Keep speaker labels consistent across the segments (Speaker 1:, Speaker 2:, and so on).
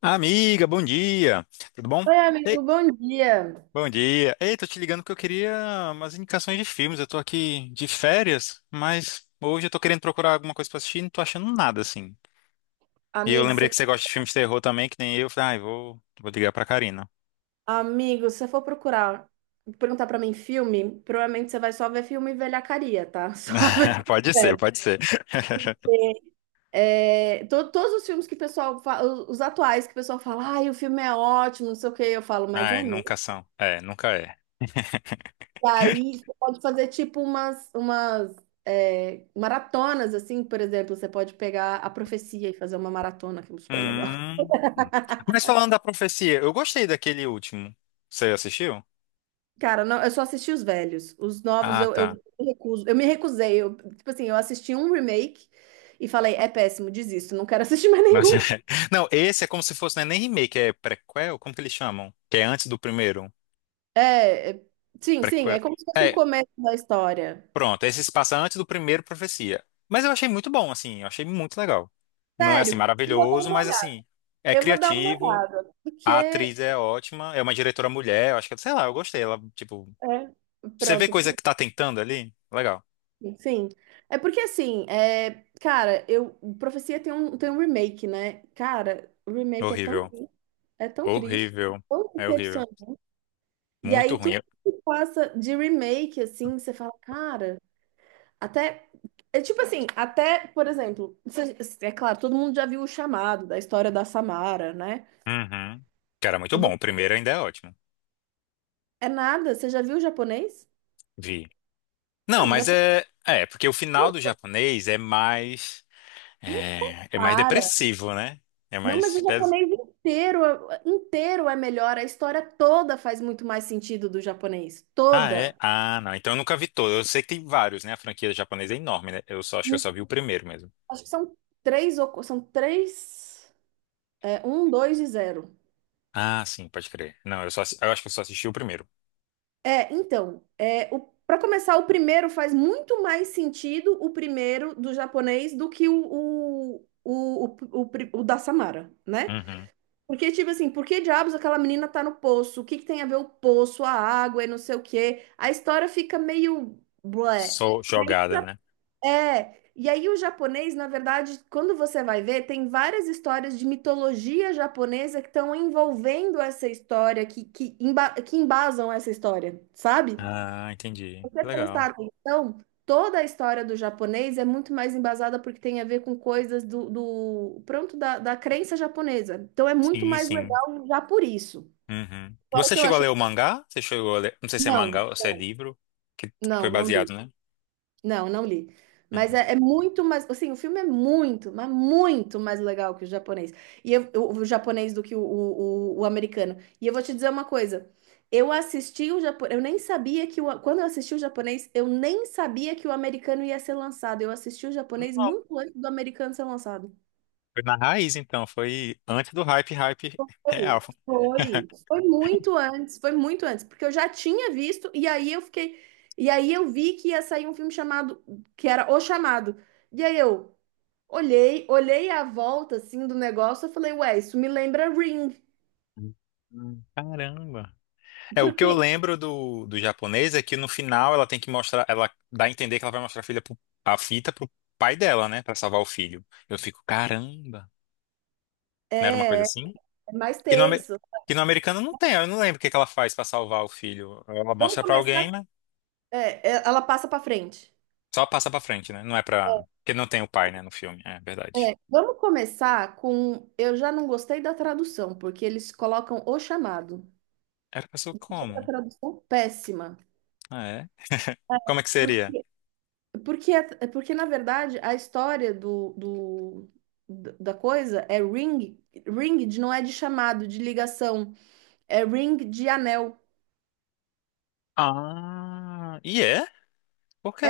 Speaker 1: Amiga, bom dia. Tudo bom?
Speaker 2: Oi,
Speaker 1: Ei,
Speaker 2: amigo, bom dia.
Speaker 1: bom dia. Ei, tô te ligando porque eu queria umas indicações de filmes. Eu tô aqui de férias, mas hoje eu tô querendo procurar alguma coisa pra assistir e não tô achando nada assim. E eu
Speaker 2: Amigo,
Speaker 1: lembrei
Speaker 2: você,
Speaker 1: que você gosta de filmes de terror também, que nem eu. Falei, ai, vou ligar pra Karina.
Speaker 2: amigo, se você for procurar, perguntar pra mim filme, provavelmente você vai só ver filme velhacaria, tá? Só ver filme
Speaker 1: Pode ser,
Speaker 2: velho.
Speaker 1: pode ser.
Speaker 2: É, todos os filmes que o pessoal fala, os atuais que o pessoal fala, ai, o filme é ótimo, não sei o que, eu falo, mas é
Speaker 1: Ai, nunca
Speaker 2: mesmo.
Speaker 1: são. É, nunca é.
Speaker 2: E aí você pode fazer tipo umas maratonas, assim, por exemplo, você pode pegar A Profecia e fazer uma maratona, que é super legal.
Speaker 1: Hum. Mas falando da profecia, eu gostei daquele último. Você assistiu?
Speaker 2: Cara, não, eu só assisti os velhos. Os novos
Speaker 1: Ah,
Speaker 2: eu
Speaker 1: tá.
Speaker 2: me recuso. Eu me recusei. Eu, tipo assim, eu assisti um remake e falei, é péssimo, desisto, não quero assistir mais
Speaker 1: Mas
Speaker 2: nenhum.
Speaker 1: Não, esse é como se fosse, não é nem remake, é prequel, como que eles chamam? Que é antes do primeiro.
Speaker 2: É, é- sim, sim,
Speaker 1: Prequel.
Speaker 2: é como se fosse o
Speaker 1: É,
Speaker 2: começo da história.
Speaker 1: pronto, esse se passa antes do primeiro Profecia. Mas eu achei muito bom, assim, eu achei muito legal. Não é assim
Speaker 2: Sério, eu vou dar
Speaker 1: maravilhoso,
Speaker 2: uma
Speaker 1: mas
Speaker 2: olhada.
Speaker 1: assim, é
Speaker 2: Eu vou dar uma
Speaker 1: criativo,
Speaker 2: olhada, porque
Speaker 1: a
Speaker 2: é,
Speaker 1: atriz é ótima, é uma diretora mulher, eu acho que, sei lá, eu gostei. Ela, tipo, você vê
Speaker 2: pronto,
Speaker 1: coisa que tá tentando ali? Legal.
Speaker 2: sim. É porque assim, é, cara, eu Profecia tem um remake, né? Cara, o remake é tão
Speaker 1: Horrível.
Speaker 2: triste, é tão triste, é
Speaker 1: Horrível.
Speaker 2: tão
Speaker 1: É horrível.
Speaker 2: decepcionante. E
Speaker 1: Muito
Speaker 2: aí tudo
Speaker 1: ruim.
Speaker 2: que passa de remake, assim, você fala, cara, até. É tipo assim, até, por exemplo, é claro, todo mundo já viu o chamado da história da Samara, né?
Speaker 1: Uhum. Cara, muito bom. O
Speaker 2: Vo-
Speaker 1: primeiro ainda é ótimo.
Speaker 2: É nada, você já viu o japonês?
Speaker 1: Vi. Não,
Speaker 2: Cara, o
Speaker 1: mas
Speaker 2: japonês
Speaker 1: é. É, porque o
Speaker 2: não
Speaker 1: final do japonês é mais.
Speaker 2: não se
Speaker 1: É, é mais
Speaker 2: compara.
Speaker 1: depressivo, né? É
Speaker 2: Não, mas
Speaker 1: mais.
Speaker 2: o japonês inteiro, inteiro é melhor. A história toda faz muito mais sentido do japonês.
Speaker 1: Ah, é?
Speaker 2: Toda.
Speaker 1: Ah, não. Então eu nunca vi todo. Eu sei que tem vários, né? A franquia japonesa é enorme, né? Eu só acho que eu só vi o primeiro mesmo.
Speaker 2: Acho que são três, um, dois e zero.
Speaker 1: Ah, sim, pode crer. Não, eu só, eu acho que eu só assisti o primeiro.
Speaker 2: É, então, é, para começar, o primeiro faz muito mais sentido, o primeiro do japonês, do que o da Samara, né?
Speaker 1: Uhum.
Speaker 2: Porque, tipo assim, por que diabos aquela menina tá no poço? O que que tem a ver o poço, a água e não sei o quê? A história fica meio blé.
Speaker 1: Só
Speaker 2: E aí,
Speaker 1: jogada, né?
Speaker 2: e aí o japonês, na verdade, quando você vai ver, tem várias histórias de mitologia japonesa que estão envolvendo essa história, que embasam essa história, sabe?
Speaker 1: Ah, entendi.
Speaker 2: Se você
Speaker 1: Que legal.
Speaker 2: prestar atenção, toda a história do japonês é muito mais embasada porque tem a ver com coisas do, do pronto, da, da crença japonesa. Então é muito
Speaker 1: Sim,
Speaker 2: mais
Speaker 1: sim.
Speaker 2: legal já por isso.
Speaker 1: Uhum.
Speaker 2: Fora
Speaker 1: Você
Speaker 2: que eu
Speaker 1: chegou a
Speaker 2: acho.
Speaker 1: ler o mangá? Você chegou a ler... Não sei se é mangá
Speaker 2: Não,
Speaker 1: ou se é
Speaker 2: não,
Speaker 1: livro, que foi
Speaker 2: não, não
Speaker 1: baseado,
Speaker 2: li.
Speaker 1: né?
Speaker 2: Não, não li. Mas
Speaker 1: Uhum.
Speaker 2: é muito mais. Assim, o filme é muito, mas muito mais legal que o japonês. E eu, o japonês do que o americano. E eu vou te dizer uma coisa. Eu assisti o japonês. Eu nem sabia que o. Quando eu assisti o japonês, eu nem sabia que o americano ia ser lançado. Eu assisti o japonês muito antes do americano ser lançado.
Speaker 1: Foi na raiz, então. Foi antes do hype, hype real.
Speaker 2: Foi, foi. Foi muito antes, porque eu já tinha visto, e aí eu fiquei. E aí eu vi que ia sair um filme chamado, que era O Chamado. E aí eu. Olhei, olhei a volta assim do negócio, eu falei, ué, isso me lembra Ring,
Speaker 1: Caramba. É, o que eu
Speaker 2: porque
Speaker 1: lembro do japonês é que no final ela tem que mostrar, ela dá a entender que ela vai mostrar a filha a fita pro pai dela, né? Pra salvar o filho. Eu fico, caramba. Não era uma coisa
Speaker 2: é
Speaker 1: assim?
Speaker 2: mais
Speaker 1: Que no,
Speaker 2: tenso.
Speaker 1: que no americano não tem, eu não lembro o que que ela faz pra salvar o filho. Ela
Speaker 2: Vamos
Speaker 1: mostra pra
Speaker 2: começar.
Speaker 1: alguém, né?
Speaker 2: Ela passa pra frente.
Speaker 1: Só passa pra frente, né? Não é pra. Porque não tem o pai, né, no filme. É verdade.
Speaker 2: É, vamos começar com. Eu já não gostei da tradução, porque eles colocam o chamado.
Speaker 1: Era pessoa
Speaker 2: Achei a
Speaker 1: como?
Speaker 2: tradução péssima.
Speaker 1: Ah, é? Como é que
Speaker 2: Por-
Speaker 1: seria?
Speaker 2: Porque, porque na verdade, a história da coisa é ring, ring de, não é de chamado, de ligação, é ring de anel.
Speaker 1: Ah, e é? Por quê?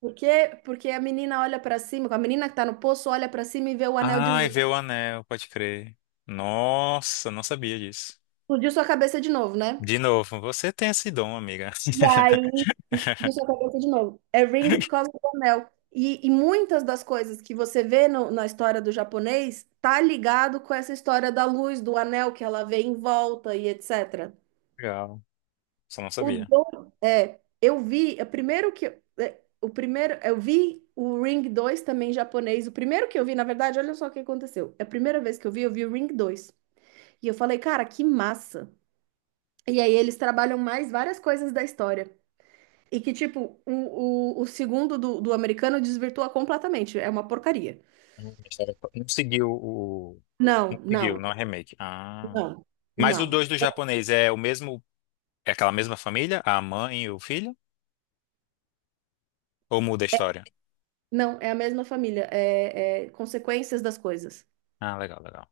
Speaker 2: Porque a menina olha pra cima, a menina que tá no poço olha pra cima e vê o anel de
Speaker 1: Ai,
Speaker 2: luz.
Speaker 1: vê o anel, pode crer. Nossa, não sabia disso.
Speaker 2: Explodiu sua cabeça de novo, né?
Speaker 1: De novo, você tem esse dom, amiga.
Speaker 2: E aí, explodiu sua cabeça de novo. É ring por causa do anel. E muitas das coisas que você vê na história do japonês tá ligado com essa história da luz, do anel que ela vê em volta e etc.
Speaker 1: Legal, só não
Speaker 2: O
Speaker 1: sabia.
Speaker 2: do, é, eu vi, é, primeiro que é, o primeiro, eu vi o Ring 2 também em japonês. O primeiro que eu vi, na verdade, olha só o que aconteceu. É a primeira vez que eu vi o Ring dois. E eu falei, cara, que massa. E aí eles trabalham mais várias coisas da história. E que, tipo, o segundo do americano desvirtua completamente. É uma porcaria.
Speaker 1: A Não seguiu o. Não
Speaker 2: Não, não,
Speaker 1: seguiu, não é remake. Ah.
Speaker 2: não,
Speaker 1: Mas o
Speaker 2: não.
Speaker 1: 2 do japonês é o mesmo. É aquela mesma família? A mãe e o filho? Ou muda a história?
Speaker 2: Não, é a mesma família. É, é consequências das coisas.
Speaker 1: Ah, legal, legal.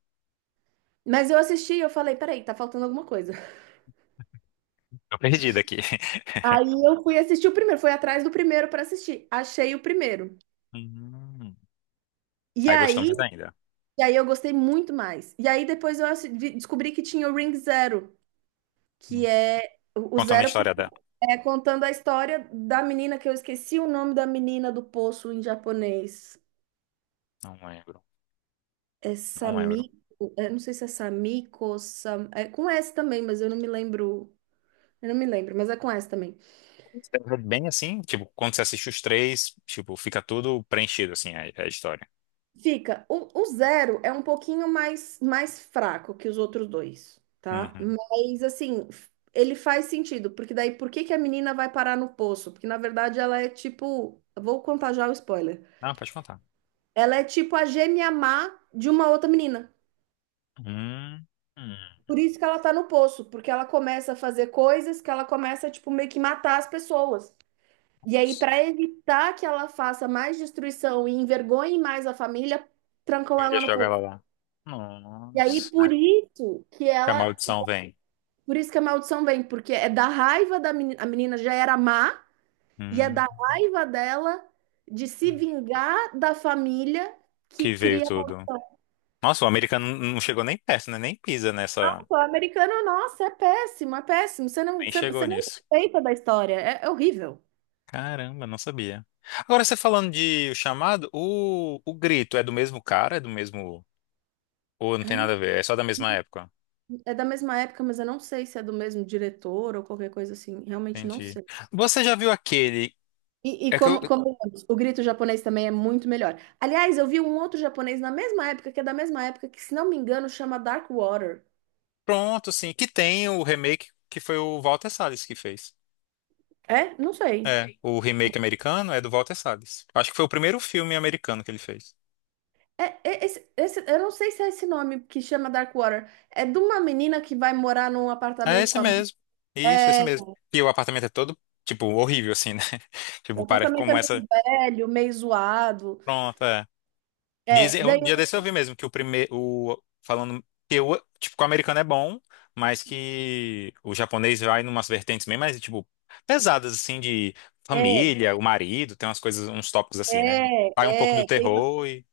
Speaker 2: Mas eu assisti e eu falei, peraí, tá faltando alguma coisa.
Speaker 1: Tô perdido aqui.
Speaker 2: Aí eu fui assistir o primeiro, fui atrás do primeiro pra assistir. Achei o primeiro.
Speaker 1: Hum.
Speaker 2: E
Speaker 1: Aí gostou
Speaker 2: aí,
Speaker 1: mais ainda.
Speaker 2: e aí eu gostei muito mais. E aí depois eu descobri que tinha o Ring Zero, que
Speaker 1: Hum.
Speaker 2: é o
Speaker 1: Contando a
Speaker 2: zero por
Speaker 1: história dela.
Speaker 2: cento. É contando a história da menina que eu esqueci o nome da menina do poço em japonês.
Speaker 1: Não lembro,
Speaker 2: É
Speaker 1: não lembro.
Speaker 2: Samiko, eu não sei se é Samiko, Sam, é com S também, mas eu não me lembro. Eu não me lembro, mas é com S também.
Speaker 1: É bem assim, tipo, quando você assiste os três, tipo, fica tudo preenchido, assim, a história.
Speaker 2: Fica, o zero é um pouquinho mais, mais fraco que os outros dois, tá?
Speaker 1: Uhum.
Speaker 2: Mas assim, ele faz sentido, porque daí por que que a menina vai parar no poço? Porque na verdade ela é tipo, vou contar já o spoiler.
Speaker 1: Não, pode contar.
Speaker 2: Ela é tipo a gêmea má de uma outra menina.
Speaker 1: Hum. Hum.
Speaker 2: Por isso que ela tá no poço, porque ela começa a fazer coisas que ela começa, tipo, meio que matar as pessoas. E aí, para evitar que ela faça mais destruição e envergonhe mais a família, trancam
Speaker 1: Eu ia
Speaker 2: ela no
Speaker 1: jogar ela
Speaker 2: poço.
Speaker 1: lá.
Speaker 2: E aí,
Speaker 1: Nossa.
Speaker 2: por isso que
Speaker 1: Que a
Speaker 2: ela.
Speaker 1: maldição vem.
Speaker 2: Por isso que a maldição vem, porque é da raiva da menina. A menina já era má, e é
Speaker 1: Hum.
Speaker 2: da raiva dela de se vingar da família que
Speaker 1: Que veio
Speaker 2: cria.
Speaker 1: tudo. Nossa, o americano não chegou nem perto, né? Nem pisa nessa.
Speaker 2: Nossa, o americano, nossa, é péssimo, é péssimo. Você não,
Speaker 1: Nem
Speaker 2: você,
Speaker 1: chegou
Speaker 2: você não
Speaker 1: nisso.
Speaker 2: respeita da história. É, é horrível.
Speaker 1: Caramba, não sabia. Agora você falando de O Chamado, o Grito é do mesmo cara? É do mesmo. Ou não tem
Speaker 2: Ai, não-
Speaker 1: nada a ver? É só da mesma época?
Speaker 2: É da mesma época, mas eu não sei se é do mesmo diretor ou qualquer coisa assim. Realmente não
Speaker 1: Entendi.
Speaker 2: sei.
Speaker 1: Você já viu aquele.
Speaker 2: E
Speaker 1: É que eu-
Speaker 2: como, como o grito japonês também é muito melhor. Aliás, eu vi um outro japonês na mesma época, que é da mesma época, que, se não me engano, chama Dark Water.
Speaker 1: Pronto, sim, que tem o remake que foi o Walter Salles que fez.
Speaker 2: É? Não sei.
Speaker 1: É, o remake americano é do Walter Salles. Acho que foi o primeiro filme americano que ele fez.
Speaker 2: Esse, eu não sei se é esse nome que chama Dark Water. É de uma menina que vai morar num
Speaker 1: É
Speaker 2: apartamento
Speaker 1: esse
Speaker 2: com a mãe.
Speaker 1: mesmo. Isso, esse
Speaker 2: É,
Speaker 1: mesmo. E o apartamento é todo, tipo, horrível, assim, né?
Speaker 2: o
Speaker 1: Tipo, para
Speaker 2: apartamento é
Speaker 1: como essa.
Speaker 2: meio velho, meio zoado.
Speaker 1: Pronto, é.
Speaker 2: É,
Speaker 1: Dizem, um
Speaker 2: daí
Speaker 1: dia desse eu vi mesmo que o primeiro, o, falando que o, tipo, que o americano é bom, mas que o japonês vai numas vertentes bem mais, tipo, pesadas, assim, de
Speaker 2: é,
Speaker 1: família, o marido, tem umas coisas, uns tópicos assim, né? Vai um pouco do
Speaker 2: tem
Speaker 1: terror e...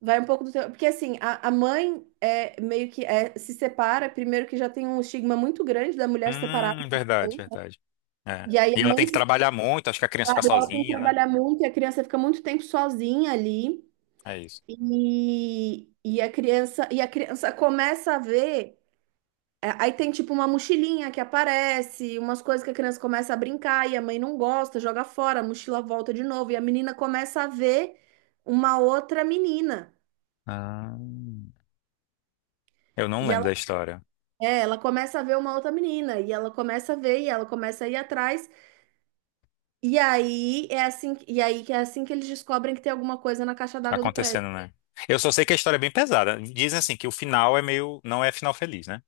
Speaker 2: vai um pouco do teu, porque assim, a mãe é meio que é, se separa, primeiro que já tem um estigma muito grande da mulher separada,
Speaker 1: Verdade, verdade. É.
Speaker 2: e aí
Speaker 1: E
Speaker 2: a
Speaker 1: ela tem
Speaker 2: mãe
Speaker 1: que
Speaker 2: se
Speaker 1: trabalhar muito, acho que a criança
Speaker 2: separa,
Speaker 1: fica
Speaker 2: ela tem que
Speaker 1: sozinha, né?
Speaker 2: trabalhar muito e a criança fica muito tempo sozinha ali.
Speaker 1: É isso.
Speaker 2: E a criança começa a ver. É, aí tem tipo uma mochilinha que aparece, umas coisas que a criança começa a brincar e a mãe não gosta, joga fora, a mochila volta de novo e a menina começa a ver uma outra menina.
Speaker 1: Ah, eu não
Speaker 2: E
Speaker 1: lembro
Speaker 2: ela,
Speaker 1: da história.
Speaker 2: é, ela começa a ver uma outra menina e ela começa a ver e ela começa a ir atrás. E aí é assim, e aí que é assim que eles descobrem que tem alguma coisa na caixa
Speaker 1: Tá
Speaker 2: d'água do
Speaker 1: acontecendo,
Speaker 2: prédio.
Speaker 1: né? Eu só sei que a história é bem pesada. Dizem assim que o final é meio. Não é final feliz, né?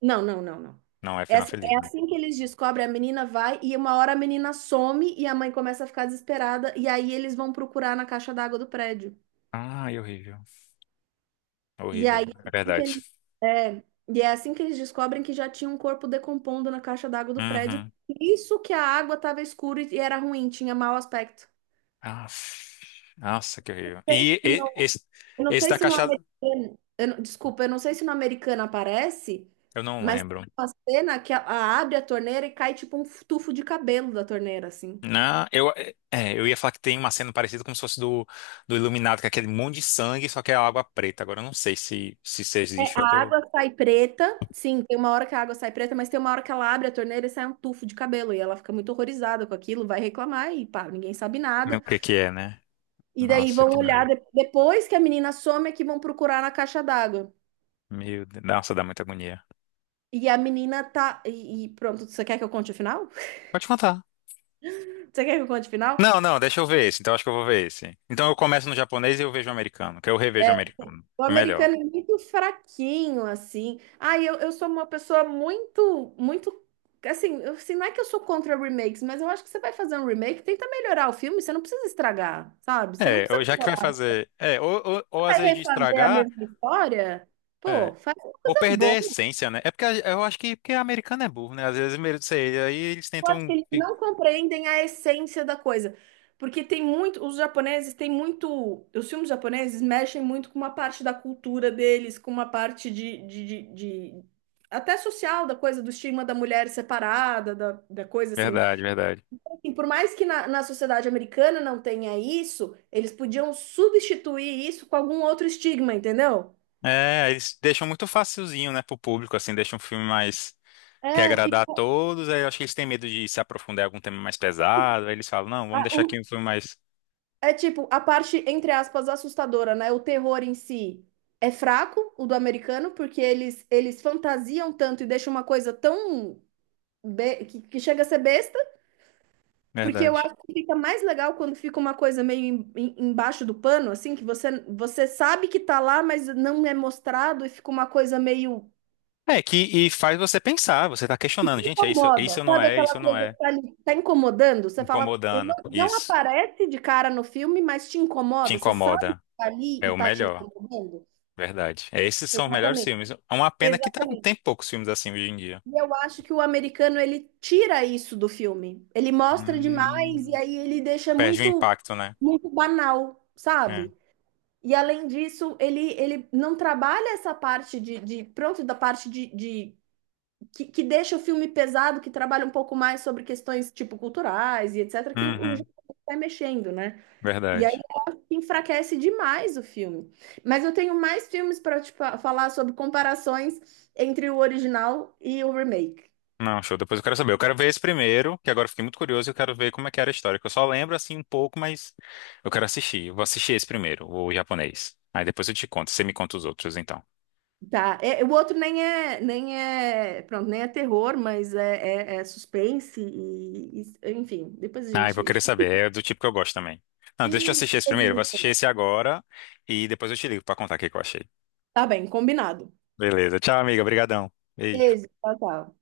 Speaker 2: Não, não, não, não.
Speaker 1: Não é final feliz,
Speaker 2: É
Speaker 1: né?
Speaker 2: assim que eles descobrem, a menina vai e uma hora a menina some e a mãe começa a ficar desesperada e aí eles vão procurar na caixa d'água do prédio.
Speaker 1: Ai, horrível. É
Speaker 2: E
Speaker 1: horrível.
Speaker 2: aí,
Speaker 1: É verdade.
Speaker 2: é, e é assim que eles descobrem que já tinha um corpo decompondo na caixa d'água do prédio.
Speaker 1: Uhum.
Speaker 2: Isso que a água estava escura e era ruim, tinha mau aspecto.
Speaker 1: Aff. Nossa, que horrível.
Speaker 2: Sei se no-
Speaker 1: Esse,
Speaker 2: Eu não
Speaker 1: esse
Speaker 2: sei
Speaker 1: da
Speaker 2: se no
Speaker 1: caixa.
Speaker 2: americano, eu desculpa, eu não sei se no americano aparece,
Speaker 1: Eu não
Speaker 2: mas tem
Speaker 1: lembro.
Speaker 2: uma cena que a, abre a torneira e cai tipo um tufo de cabelo da torneira, assim.
Speaker 1: Não, eu, é, eu ia falar que tem uma cena parecida como se fosse do Iluminado, que é aquele monte de sangue, só que é água preta. Agora eu não sei se, se isso
Speaker 2: É,
Speaker 1: existe, eu
Speaker 2: a
Speaker 1: tô.
Speaker 2: água sai preta, sim, tem uma hora que a água sai preta, mas tem uma hora que ela abre a torneira e sai um tufo de cabelo, e ela fica muito horrorizada com aquilo, vai reclamar e pá, ninguém sabe
Speaker 1: Não, o
Speaker 2: nada.
Speaker 1: que que é, né?
Speaker 2: E daí
Speaker 1: Nossa,
Speaker 2: vão
Speaker 1: que
Speaker 2: olhar
Speaker 1: nojo.
Speaker 2: depois que a menina some é que vão procurar na caixa d'água.
Speaker 1: Meu Deus. Nossa, dá muita agonia.
Speaker 2: E a menina tá. E pronto, você quer que eu conte o final?
Speaker 1: Pode contar.
Speaker 2: Você quer que eu conte o final?
Speaker 1: Não, não, deixa eu ver esse. Então acho que eu vou ver esse. Então eu começo no japonês e eu vejo o americano, que eu revejo
Speaker 2: É,
Speaker 1: o americano.
Speaker 2: o
Speaker 1: É melhor.
Speaker 2: americano é muito fraquinho, assim. Ah, eu sou uma pessoa muito, muito. Assim, eu, assim, não é que eu sou contra remakes, mas eu acho que você vai fazer um remake, tenta melhorar o filme, você não precisa estragar, sabe? Você não
Speaker 1: É,
Speaker 2: precisa
Speaker 1: ou já que vai
Speaker 2: piorar.
Speaker 1: fazer. É, ou às
Speaker 2: Vai
Speaker 1: vezes de
Speaker 2: refazer a
Speaker 1: estragar,
Speaker 2: mesma história?
Speaker 1: é,
Speaker 2: Pô, faz uma
Speaker 1: ou
Speaker 2: coisa
Speaker 1: perder a
Speaker 2: boa.
Speaker 1: essência, né? É porque eu acho que porque americano é burro, né? Às vezes, mesmo, sei, aí eles
Speaker 2: Eu acho que
Speaker 1: tentam.
Speaker 2: eles não compreendem a essência da coisa. Porque tem muito, os japoneses têm muito, os filmes japoneses mexem muito com uma parte da cultura deles, com uma parte de, até social da coisa, do estigma da mulher separada, da, da coisa assim.
Speaker 1: Verdade, verdade.
Speaker 2: Assim, por mais que na, na sociedade americana não tenha isso, eles podiam substituir isso com algum outro estigma, entendeu?
Speaker 1: É, eles deixam muito facilzinho, né, pro público, assim, deixam um filme mais. Quer
Speaker 2: É,
Speaker 1: agradar
Speaker 2: fica.
Speaker 1: a todos, aí eu acho que eles têm medo de se aprofundar em algum tema mais pesado, aí eles falam, não, vamos deixar aqui um filme mais.
Speaker 2: É tipo, a parte, entre aspas, assustadora, né? O terror em si é fraco, o do americano, porque eles fantasiam tanto e deixam uma coisa tão. Que chega a ser besta, porque eu
Speaker 1: Verdade.
Speaker 2: acho que fica mais legal quando fica uma coisa meio embaixo do pano, assim, que você, você sabe que tá lá, mas não é mostrado e fica uma coisa meio.
Speaker 1: É, que e faz você pensar, você tá questionando, gente, é isso,
Speaker 2: Incomoda,
Speaker 1: isso não
Speaker 2: sabe
Speaker 1: é,
Speaker 2: aquela
Speaker 1: isso não
Speaker 2: coisa
Speaker 1: é.
Speaker 2: que tá ali, tá incomodando? Você fala, eu não,
Speaker 1: Incomodando,
Speaker 2: não
Speaker 1: isso.
Speaker 2: aparece de cara no filme, mas te
Speaker 1: Te
Speaker 2: incomoda, você sabe que
Speaker 1: incomoda.
Speaker 2: tá ali
Speaker 1: É
Speaker 2: e
Speaker 1: o
Speaker 2: tá te
Speaker 1: melhor.
Speaker 2: incomodando?
Speaker 1: Verdade. É, esses são os melhores
Speaker 2: Exatamente.
Speaker 1: filmes. É uma pena que
Speaker 2: Exatamente.
Speaker 1: tem poucos filmes assim hoje em dia.
Speaker 2: E eu acho que o americano ele tira isso do filme. Ele mostra demais e
Speaker 1: Hum.
Speaker 2: aí ele deixa
Speaker 1: Perde o
Speaker 2: muito
Speaker 1: impacto, né?
Speaker 2: muito banal,
Speaker 1: É.
Speaker 2: sabe? E além disso, ele não trabalha essa parte de pronto, da parte de que deixa o filme pesado, que trabalha um pouco mais sobre questões tipo culturais e etc, que o
Speaker 1: Uhum.
Speaker 2: japonês vai mexendo, né?
Speaker 1: Verdade.
Speaker 2: Enfraquece demais o filme. Mas eu tenho mais filmes para te falar sobre comparações entre o original e o remake.
Speaker 1: Não, show. Depois eu quero saber. Eu quero ver esse primeiro, que agora eu fiquei muito curioso e eu quero ver como é que era a história. Que eu só lembro assim um pouco, mas eu quero assistir. Eu vou assistir esse primeiro, o japonês. Aí depois eu te conto. Você me conta os outros, então.
Speaker 2: Tá. É, o outro nem é, nem é, pronto, nem é terror, mas é, é, é suspense e, enfim, depois a
Speaker 1: Ah, eu vou querer
Speaker 2: gente...
Speaker 1: saber. É do tipo que eu gosto também. Não, deixa eu assistir esse
Speaker 2: Depois a
Speaker 1: primeiro. Eu vou
Speaker 2: gente
Speaker 1: assistir
Speaker 2: conversa.
Speaker 1: esse agora e depois eu te ligo pra contar o que que eu achei.
Speaker 2: Tá bem, combinado.
Speaker 1: Beleza. Tchau, amiga. Obrigadão. Beijo.
Speaker 2: Beijo, tchau, tchau.